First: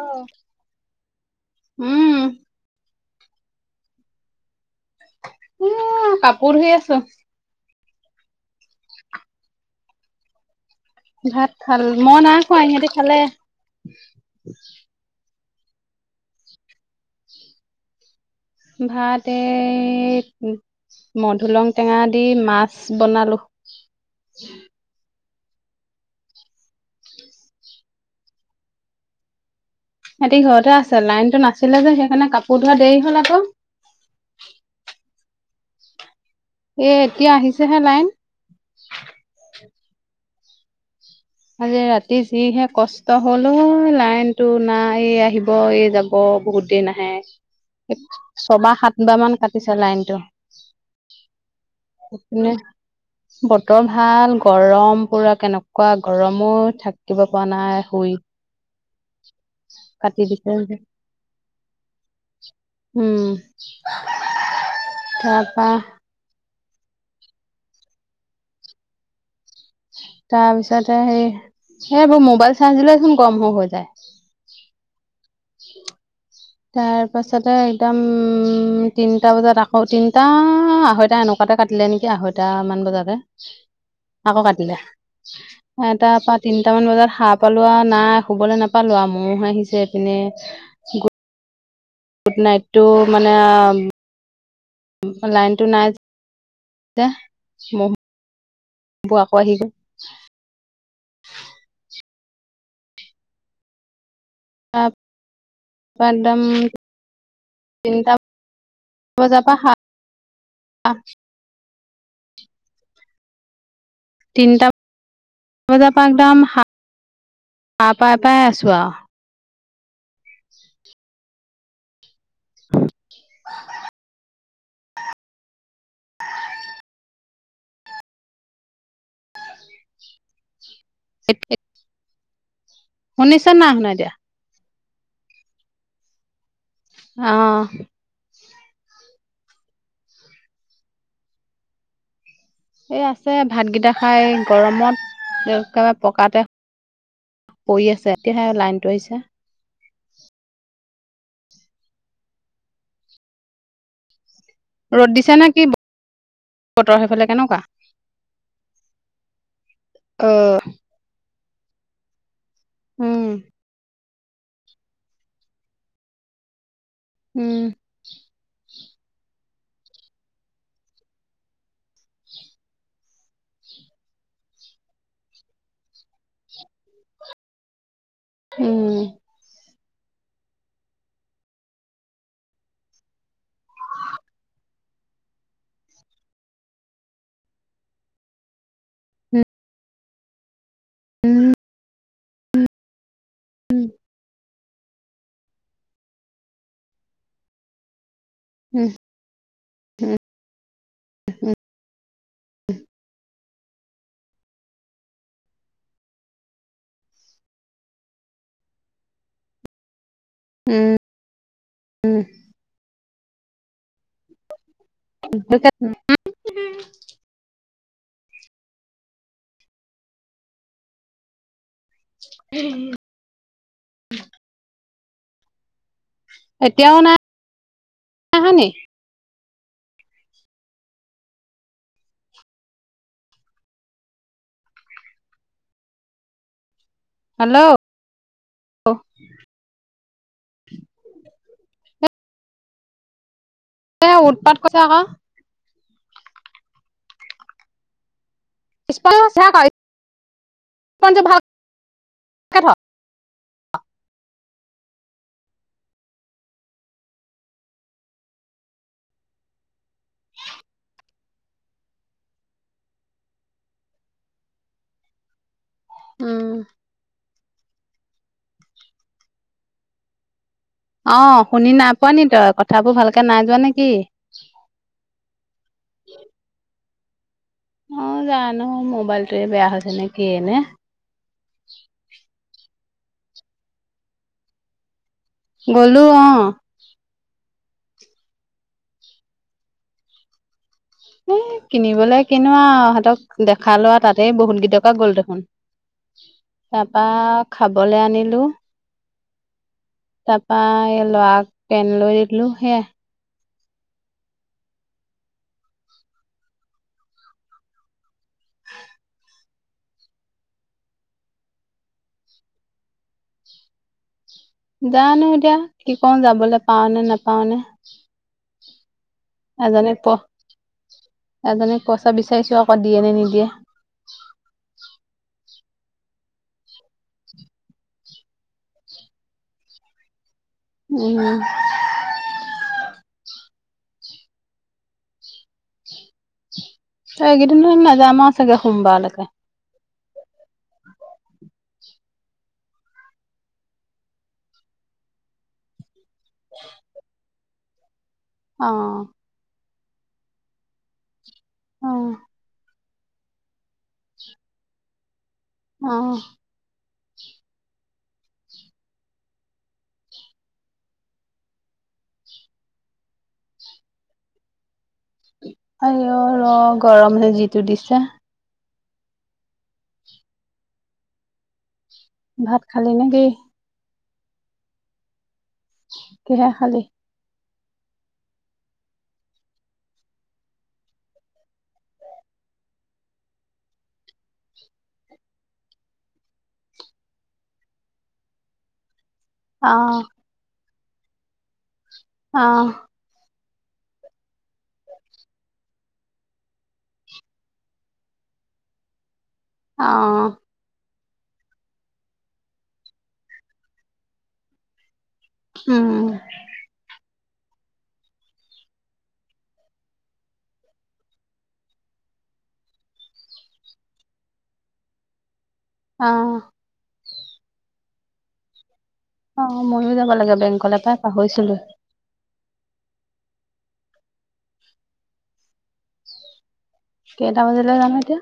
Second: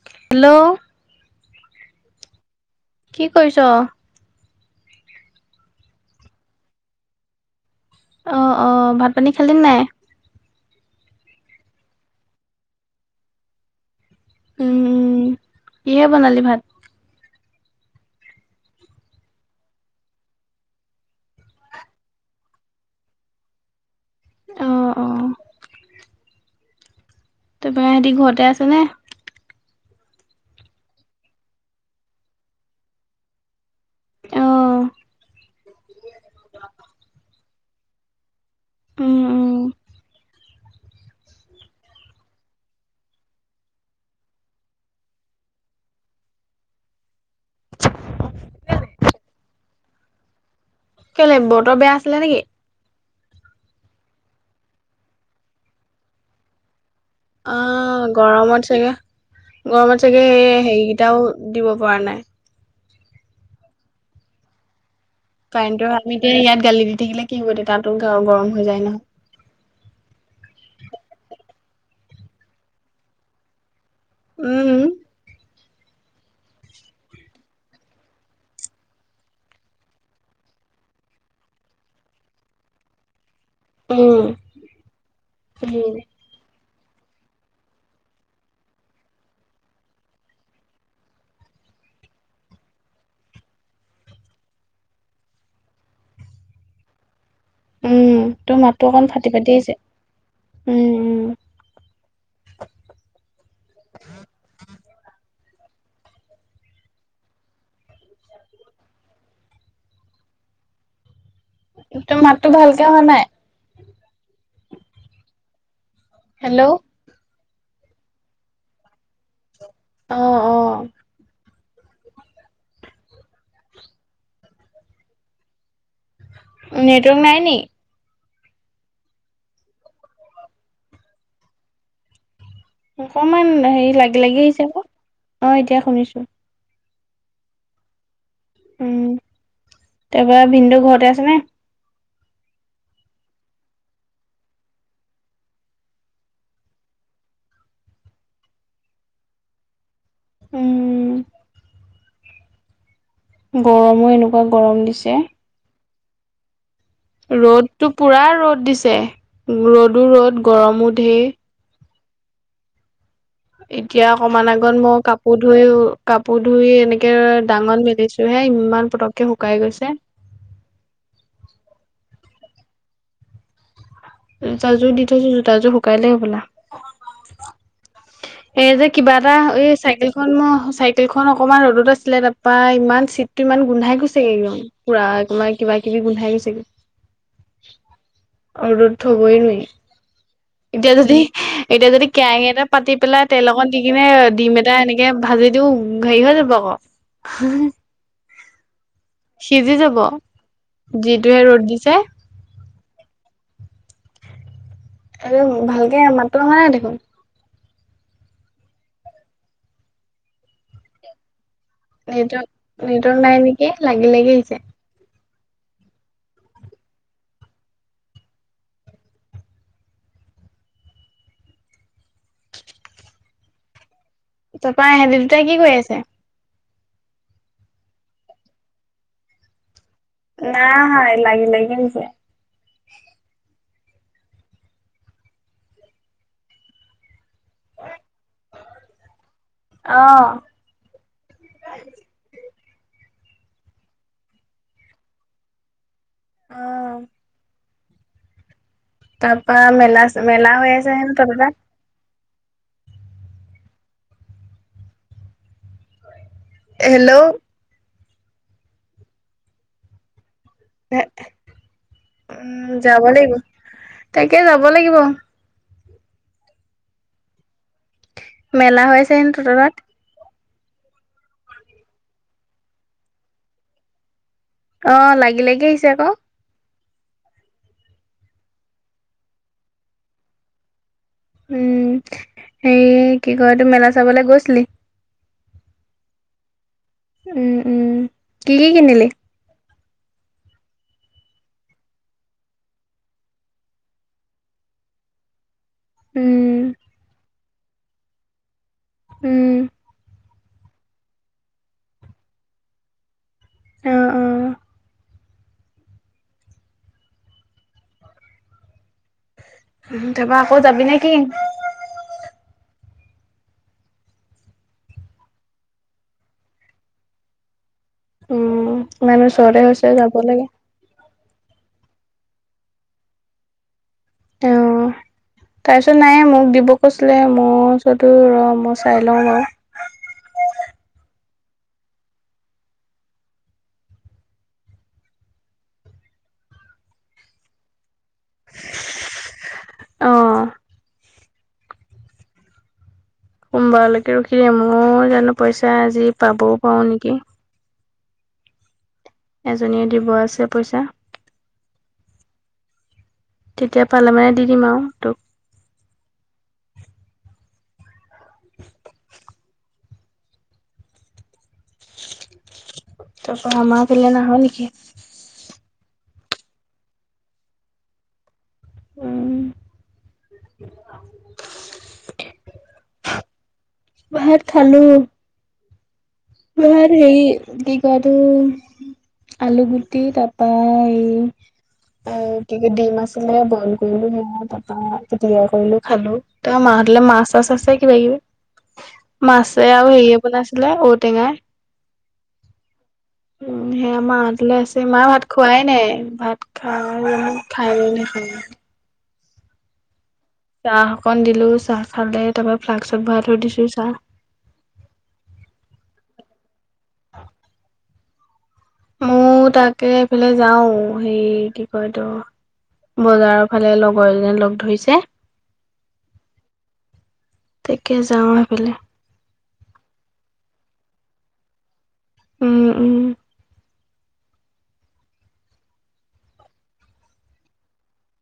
আহ, হেল্ল' উম কি কৰিছ উ কাপোৰ ধুই আছোঁ অ', অ', ভাত পানী খালি নে নাই? ভাত খাল মই না খোৱা ইিহঁতে খালে উম কিহে বনালি ভাত ভাত মধু লং টেঙা দি মাছ বনালো অ অ তাৰপৰা সিহঁতি ঘৰতে আছে নে সিহতি ঘৰতে আছে লাইনতটো নাছিলে যে সেইকাৰণে কাপোৰ ধোৱা দেৰি হ'ল আকৌ আহ, এ, এতিয়া আহিছেহে লাইন অ', অ', আজি ৰাতি যিহে কষ্ট হল লাইন টো নাই এই আহিব এই যাব বহুত দিন আহে ছবা সাতব মান কাটিছে লাইনতটো বতৰ বেয়া আছিলে নেকি পিনে বতৰ ভাল গৰম পুৰা কেনেকুৱা গৰমো থাক কিবা পোৱা অ নাই শুই গৰমত চাগে গৰমত কাটি চাগে দিছে যে হেৰিকেইটাও দিব পৰা নাই উম তাৰপা কাৰেণ্টটো আমি এতিয়া ইয়াত গালি দি থাকিলে কি হবয়া তাতো গ গৰম হৈ যায় নহয় তাৰপিছতে সে এইবোৰ মোবাইল চাৰ্জ দিলেচোন গৰম হৈ, হৈ যায় উম উ [unintelligible] তাৰ পাছতে একদম উম তিনটা বজাত আকৌ তিনটা আঢ়ৈটা এনেকুৱা ততে কাটিলে নেকি আঢৈটা মান বজাতে উম আকৌ কাটিলে উম এটাৰ পৰা তিনি কেইটামান বজাত হাহ পালো নাই শুবলৈ নাপালো ময়ো আহিছেপিনে গুড নাইটটো মানে লাইনতটো নাই ম উম তোৰ মাতটো অকণ ফাটি ফাটিয়েইছে উম হম [unintelligible] তাৰ পাৰদাম [unintelligible] তিনিটা বজাপা হা তোৰ মাতটো ভালকে অহা নাই তিনিটা বজা পা একদাম হেল্ল' সাৰ পাই পাই আছো আহ অ অ [unintelligible] নেটৱৰ্ক নাই নি [unintelligible] অকমান শুনিছা নাই শুনা হেৰি এতিয়া লাগি লাগি আহিছে আকৌ অ এতিয়া শুনিছো আহ উম তাপা ভিন্দৌ ঘৰতে আছে নে এই আছে ভাতগিটা খাই গৰমত একেবাৰে পকাতে পৰি আছে, এতিয়াহে লাইনটো আহিছে। উম', গৰমো এনেকুৱা গৰম ৰ'দ দিছে! নে কি বতৰ সেইফালে কেনেকুৱা ৰ'দটো পুৰা ৰ'দ দিছে, ৰ'দো ৰ'দ, গৰমো ধেই। উম এতিয়া অকমান আগত মই কাপোৰ ধুইয়ো, কাপোৰ ধুই এনেক উম কে-ডাঙত মেলিছোঁহে ইমান পতক্‌কে শুকাই গৈছে। জোতাযোৰ দি থৈছোঁ, জোতাযোৰ শুকালেই হ'বলা! এই যে উম কিবা এটা, এই চাইক কেলখন-চাইকেলখন অকমান ৰ'দত আছিলে, তাৰপা ইমান চিটটো ইমান গোন্ধাই গৈছেগে একদম পুৰা আ', তোমাৰ কিবা কিবি গোন্ধাই গৈছেগে, ৰ'দত থ'বই নোৱাৰি। এতিয়া যদি, উম এতিয়া যদি কেৰাহী এটা পাতি পেলাই, তেল অকন দি উম কিনে ডিম এটা এনেকে ভাজি দিওঁ ও', হেৰি হৈ যাব আকৌ। উম'। সিজি যাব, যিটোহে ৰ'দ দিছে। উহ'। আৰু ভালকে মাতটো আহা নাই দেখোন। উম'। উম। উম, নেটৱৰ্ক, নেটৱক্‌ নাই নেকি, লাগি লাগি আহিছে। [unintelligible] [unintelligible] তাপৰা এহেঁতি দুটাই কি কৰি আছে? এতিয়াও নাই, নাই আহানি? নাই আহা। এ', লাগি লাগি আহিছে। হেল্ল' অ এ', উৎপাত কৈছে আকৌ। আহ', তাৰপা, স্পঞ্জটো মেলাচ-মেলা হৈ আছে হেনো তাবাপে? কেথা হেল্ল' য়ে উম', যাব লাগিব। তাকে যাব লাগিব। উম'। মেলা হৈ আছে হেনো তোতৰ তাত? অ', শুনি নাই পোৱা নি তই? কথাবোৰ ভালকে নাই যোৱা নে কি? অ', লাগি লাগি আহিছে আকৌ! অ', জানোঁ, মোবাইলটোৱে বেয়া হৈছে নে কিয়ে নে! উম', হেই কি কয় এইটো মেলা চাবলে গৈছিলি? গ'লোঁ অ'। উম', উম', কি কি কিনিলি? এ', কিনিবলৈ কিনো আও, আহাঁতক দেখালো আও, তাতেই বহুত গিটকা গ'ল দেখোন। উম তাৰপা, খাবলে আনিলোঁ। উম'। তাৰপা, এই লআক পেন লৈ দিলো সেয়াই। অ', অ'। উহু', তাপা আকৌ যাবি নে কি? জানোঁ এতিয়া, কি কওঁ, যাবলে পাওঁ নে নাপাওঁ নে! উম', ইমান ওচৰতে হৈছে, এজনীক যাব লাগে। পইছা বিচাৰিছো আকৌ দিয়ে নে নিদিয়ে। আহ। তাৰপিছত নাই মোক দিব কৈছিলে মোৰ ওচৰতো ৰ মই চাই লওঁ বাৰু। [inaudible] উম। এইকেইদিন নাযাম আৰু চাগে সোমবালকে। অ সোমবাৰলৈকে ৰখি দিয়ে মইও জানো পইচা আজি পাবও পাৰো নেকি। অ'। এজনীয়ে দিব আছে পইচা। অ'। তেতিয়া পালে মানে দি দিম আৰু তোক। অ'। [inaudible] তাৰপৰা আমাৰ ফালে নাহ নেকি? আই অ', ৰ গৰমে হে যিটো দিছে। উম। ভাত খালী নেকি? ভাত খালো। কিহে খালি ঘৰত হেৰি কি কয় এইটো আলু গুটি তাপা এই এ কি কি দিম আছিলে বইল কৰিলো সেয়া তাৰ পা পিতিকা কৰিলো খালো তাৰ পা ম ৰাতিলে মছ চাছ আছ কিব কিবি। মাছে অ আৰু হেৰিয়ে বনাইছিলে ঔটেঙাই। আহ। উ সেই আমাৰ ৰাতিলৈ আছে মায় ভাত খোৱাই নাই ভাত খাই খাই নখা [unintelligible] অ'। চাহ অকন দিলো চাহ খালে তাপা ফ্লাক্সক ভৰা থৈ দিছো চাহ। উম। মোৰ তাকে এইফালে যাও সেই কি কয় তো বজাৰৰ ফালে লগৰ এজননি লগ ধৰিছে। অ'। তিয়কে যাওঁ সেইফালে। অ', ময়ো যাব লাগে বেংক পাই পাহৰিছিলোৱেই। উম উম। কেইটা বজিলে যানো এতিয়া।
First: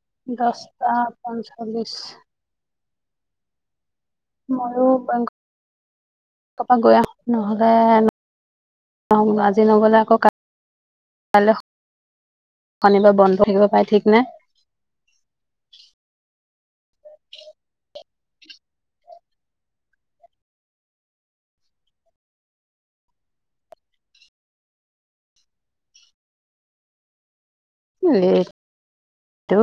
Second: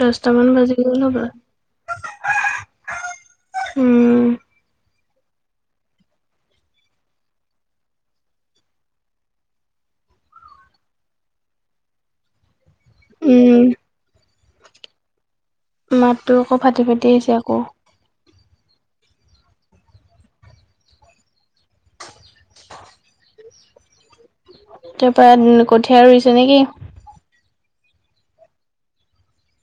দহটামান বাজি দহটা গ'ল হ'বলা পঞ্চল্লিছ। উম ময়ো বেংগ গৈ আহো নহলে আজি নগলে আকৌ কাইলৈ শনিবাৰ বন্ধ উম থাকিব পাই ঠিক নাই। মাতটো আকৌ ফাটি ফাটি আহিছে আকৌ তাৰ পৰা কঠীয়া ৰুইছে নেকি [unintelligible] নেট্ৰৱকটো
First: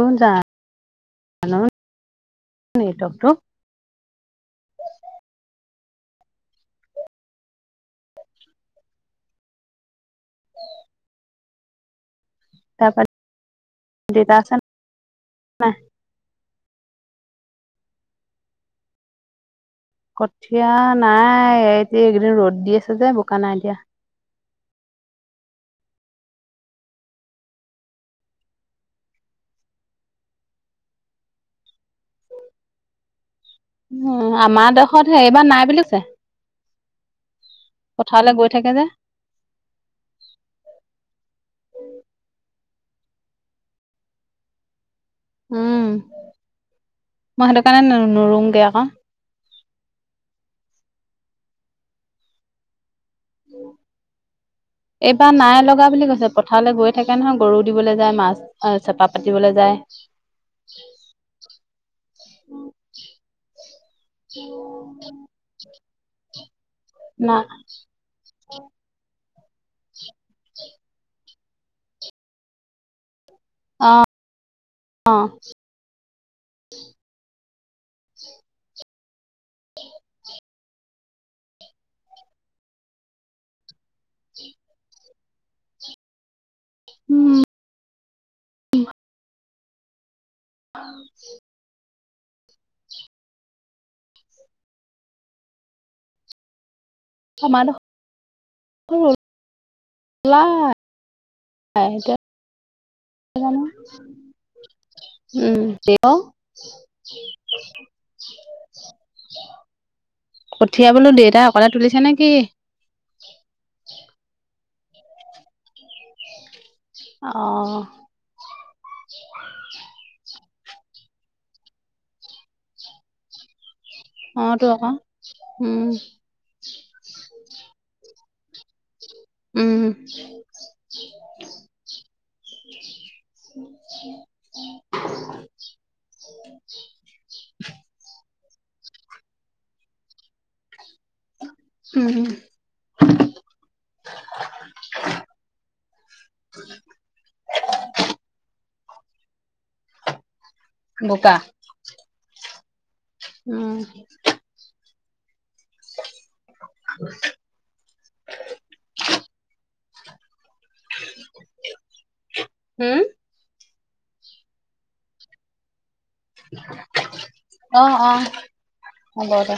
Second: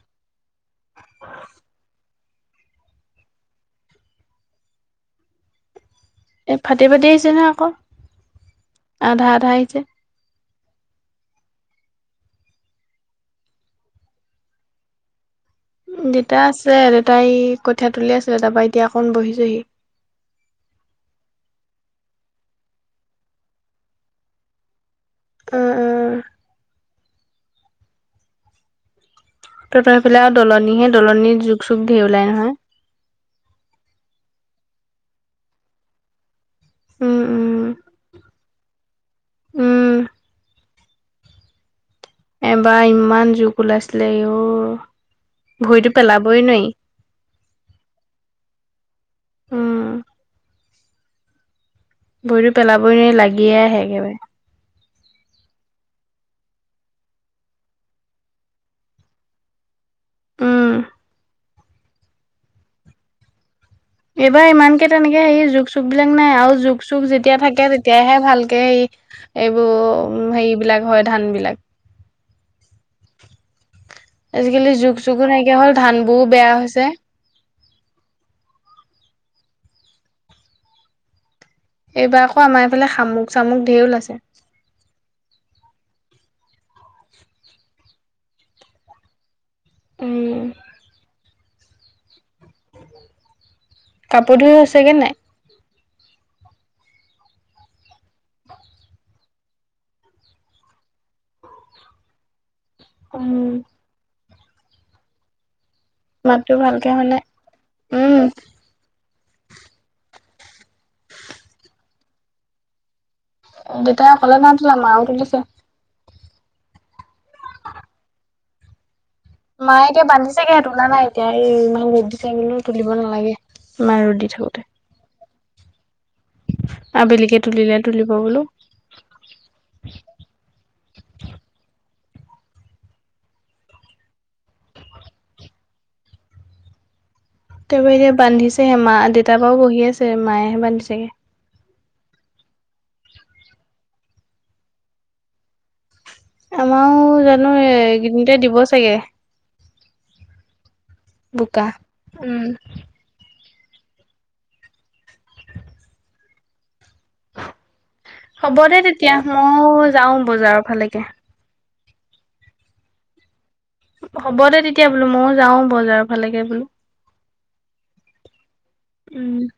[unintelligible] [inaudible] এই ফাটি ফাটি আহিছে নহয় আকৌ আধা আধা আহিছে তাপা দেতা আছে নাই দেতা আছে দেউতাই কঠিয়া তুলি আছিল তাপা এতিয়া অকণ বহিছে হি কঠীয়া নাই এতি এইকেইদিন ৰ'দ দি আছে যে বোকা নাই এতিয়া উ উ ত তেইফালে আৰু দলনিহে দলনি জুক চুক ধেই ওলাই নহয় উ আমাৰ দেশত সে এইবাৰ নাই বুলিছে উম উম পথাৰলৈ গৈ থাকে যে উম উ এবাৰ ইমান জুক ওলাইছিলে অ উম ভৰিতো পেলাবই নোৱাৰি মই সেইটো কাৰণে নন নৰুং গে আকৌ উম ভৰিটো পেলাবই ন লাগিয়ে আহে একেবাৰে এইবাৰ নাই লগা বুলি কৈছে পথাৰলৈ গৈ থাকে নহয় গৰু দিবলৈ যায় মাছ চেপা পাতিবলৈ যায় উম উম এইবাৰ ইমানকে তেনেকে হেৰী জোক চুক বিলাক নাই আৰু জোক চুখ যেতিয়া না থাকে তেতিয়াহে ভালকে হ এইবোৰ ও হেৰিবলাক হয় ধান বিলাক অ আজিকালি জোক অ চকু নাইকিয়া হ'ল ধান বহু বেয়া হৈছে উ এইবাৰ আকৌ আমাৰ এইফালে শামুক চামুক ধেৰ ওলাইছে উমম উম, অ কাপোৰ ধুই হৈছেগে নাই সম মান নাইতিয়া [inaudible] [unintelligible] উম, জানো উম কি হল মাতটো ভালকে হোৱা নাই। উম, কঠিয় বোলো দেউতা অকলে তুলিছে নেকি দেউতাই অকলে ন তলা মাও তুলিছে অ মায়ে এতিয়া বান্ধিছে গে তোলা নাই এতিয়া এই ইমান ৰদ দিছে গে তুলিব নালাগে ইমান ৰদ দি অ থাকোতে তো আকৌ উম আবেলিকে তুলিলে তুলিব বোলো উম [unintelligible] ত এতিয়া বান্ধিছেহে মা দেউতাৰ বাও বহি আছে মায়েহে বান্ধিছেগে উম [inaudible] আমাৰো জানো এইকেইদিনতে দিব চাগে বোকা উম উম [unintelligible] হ'ব দে তেতিয়া মই যাও বজাৰৰ ফালেকে হম হ'ব দে তেতিয়া বোলো মইও যাও বজাৰ আহ আহব উম দে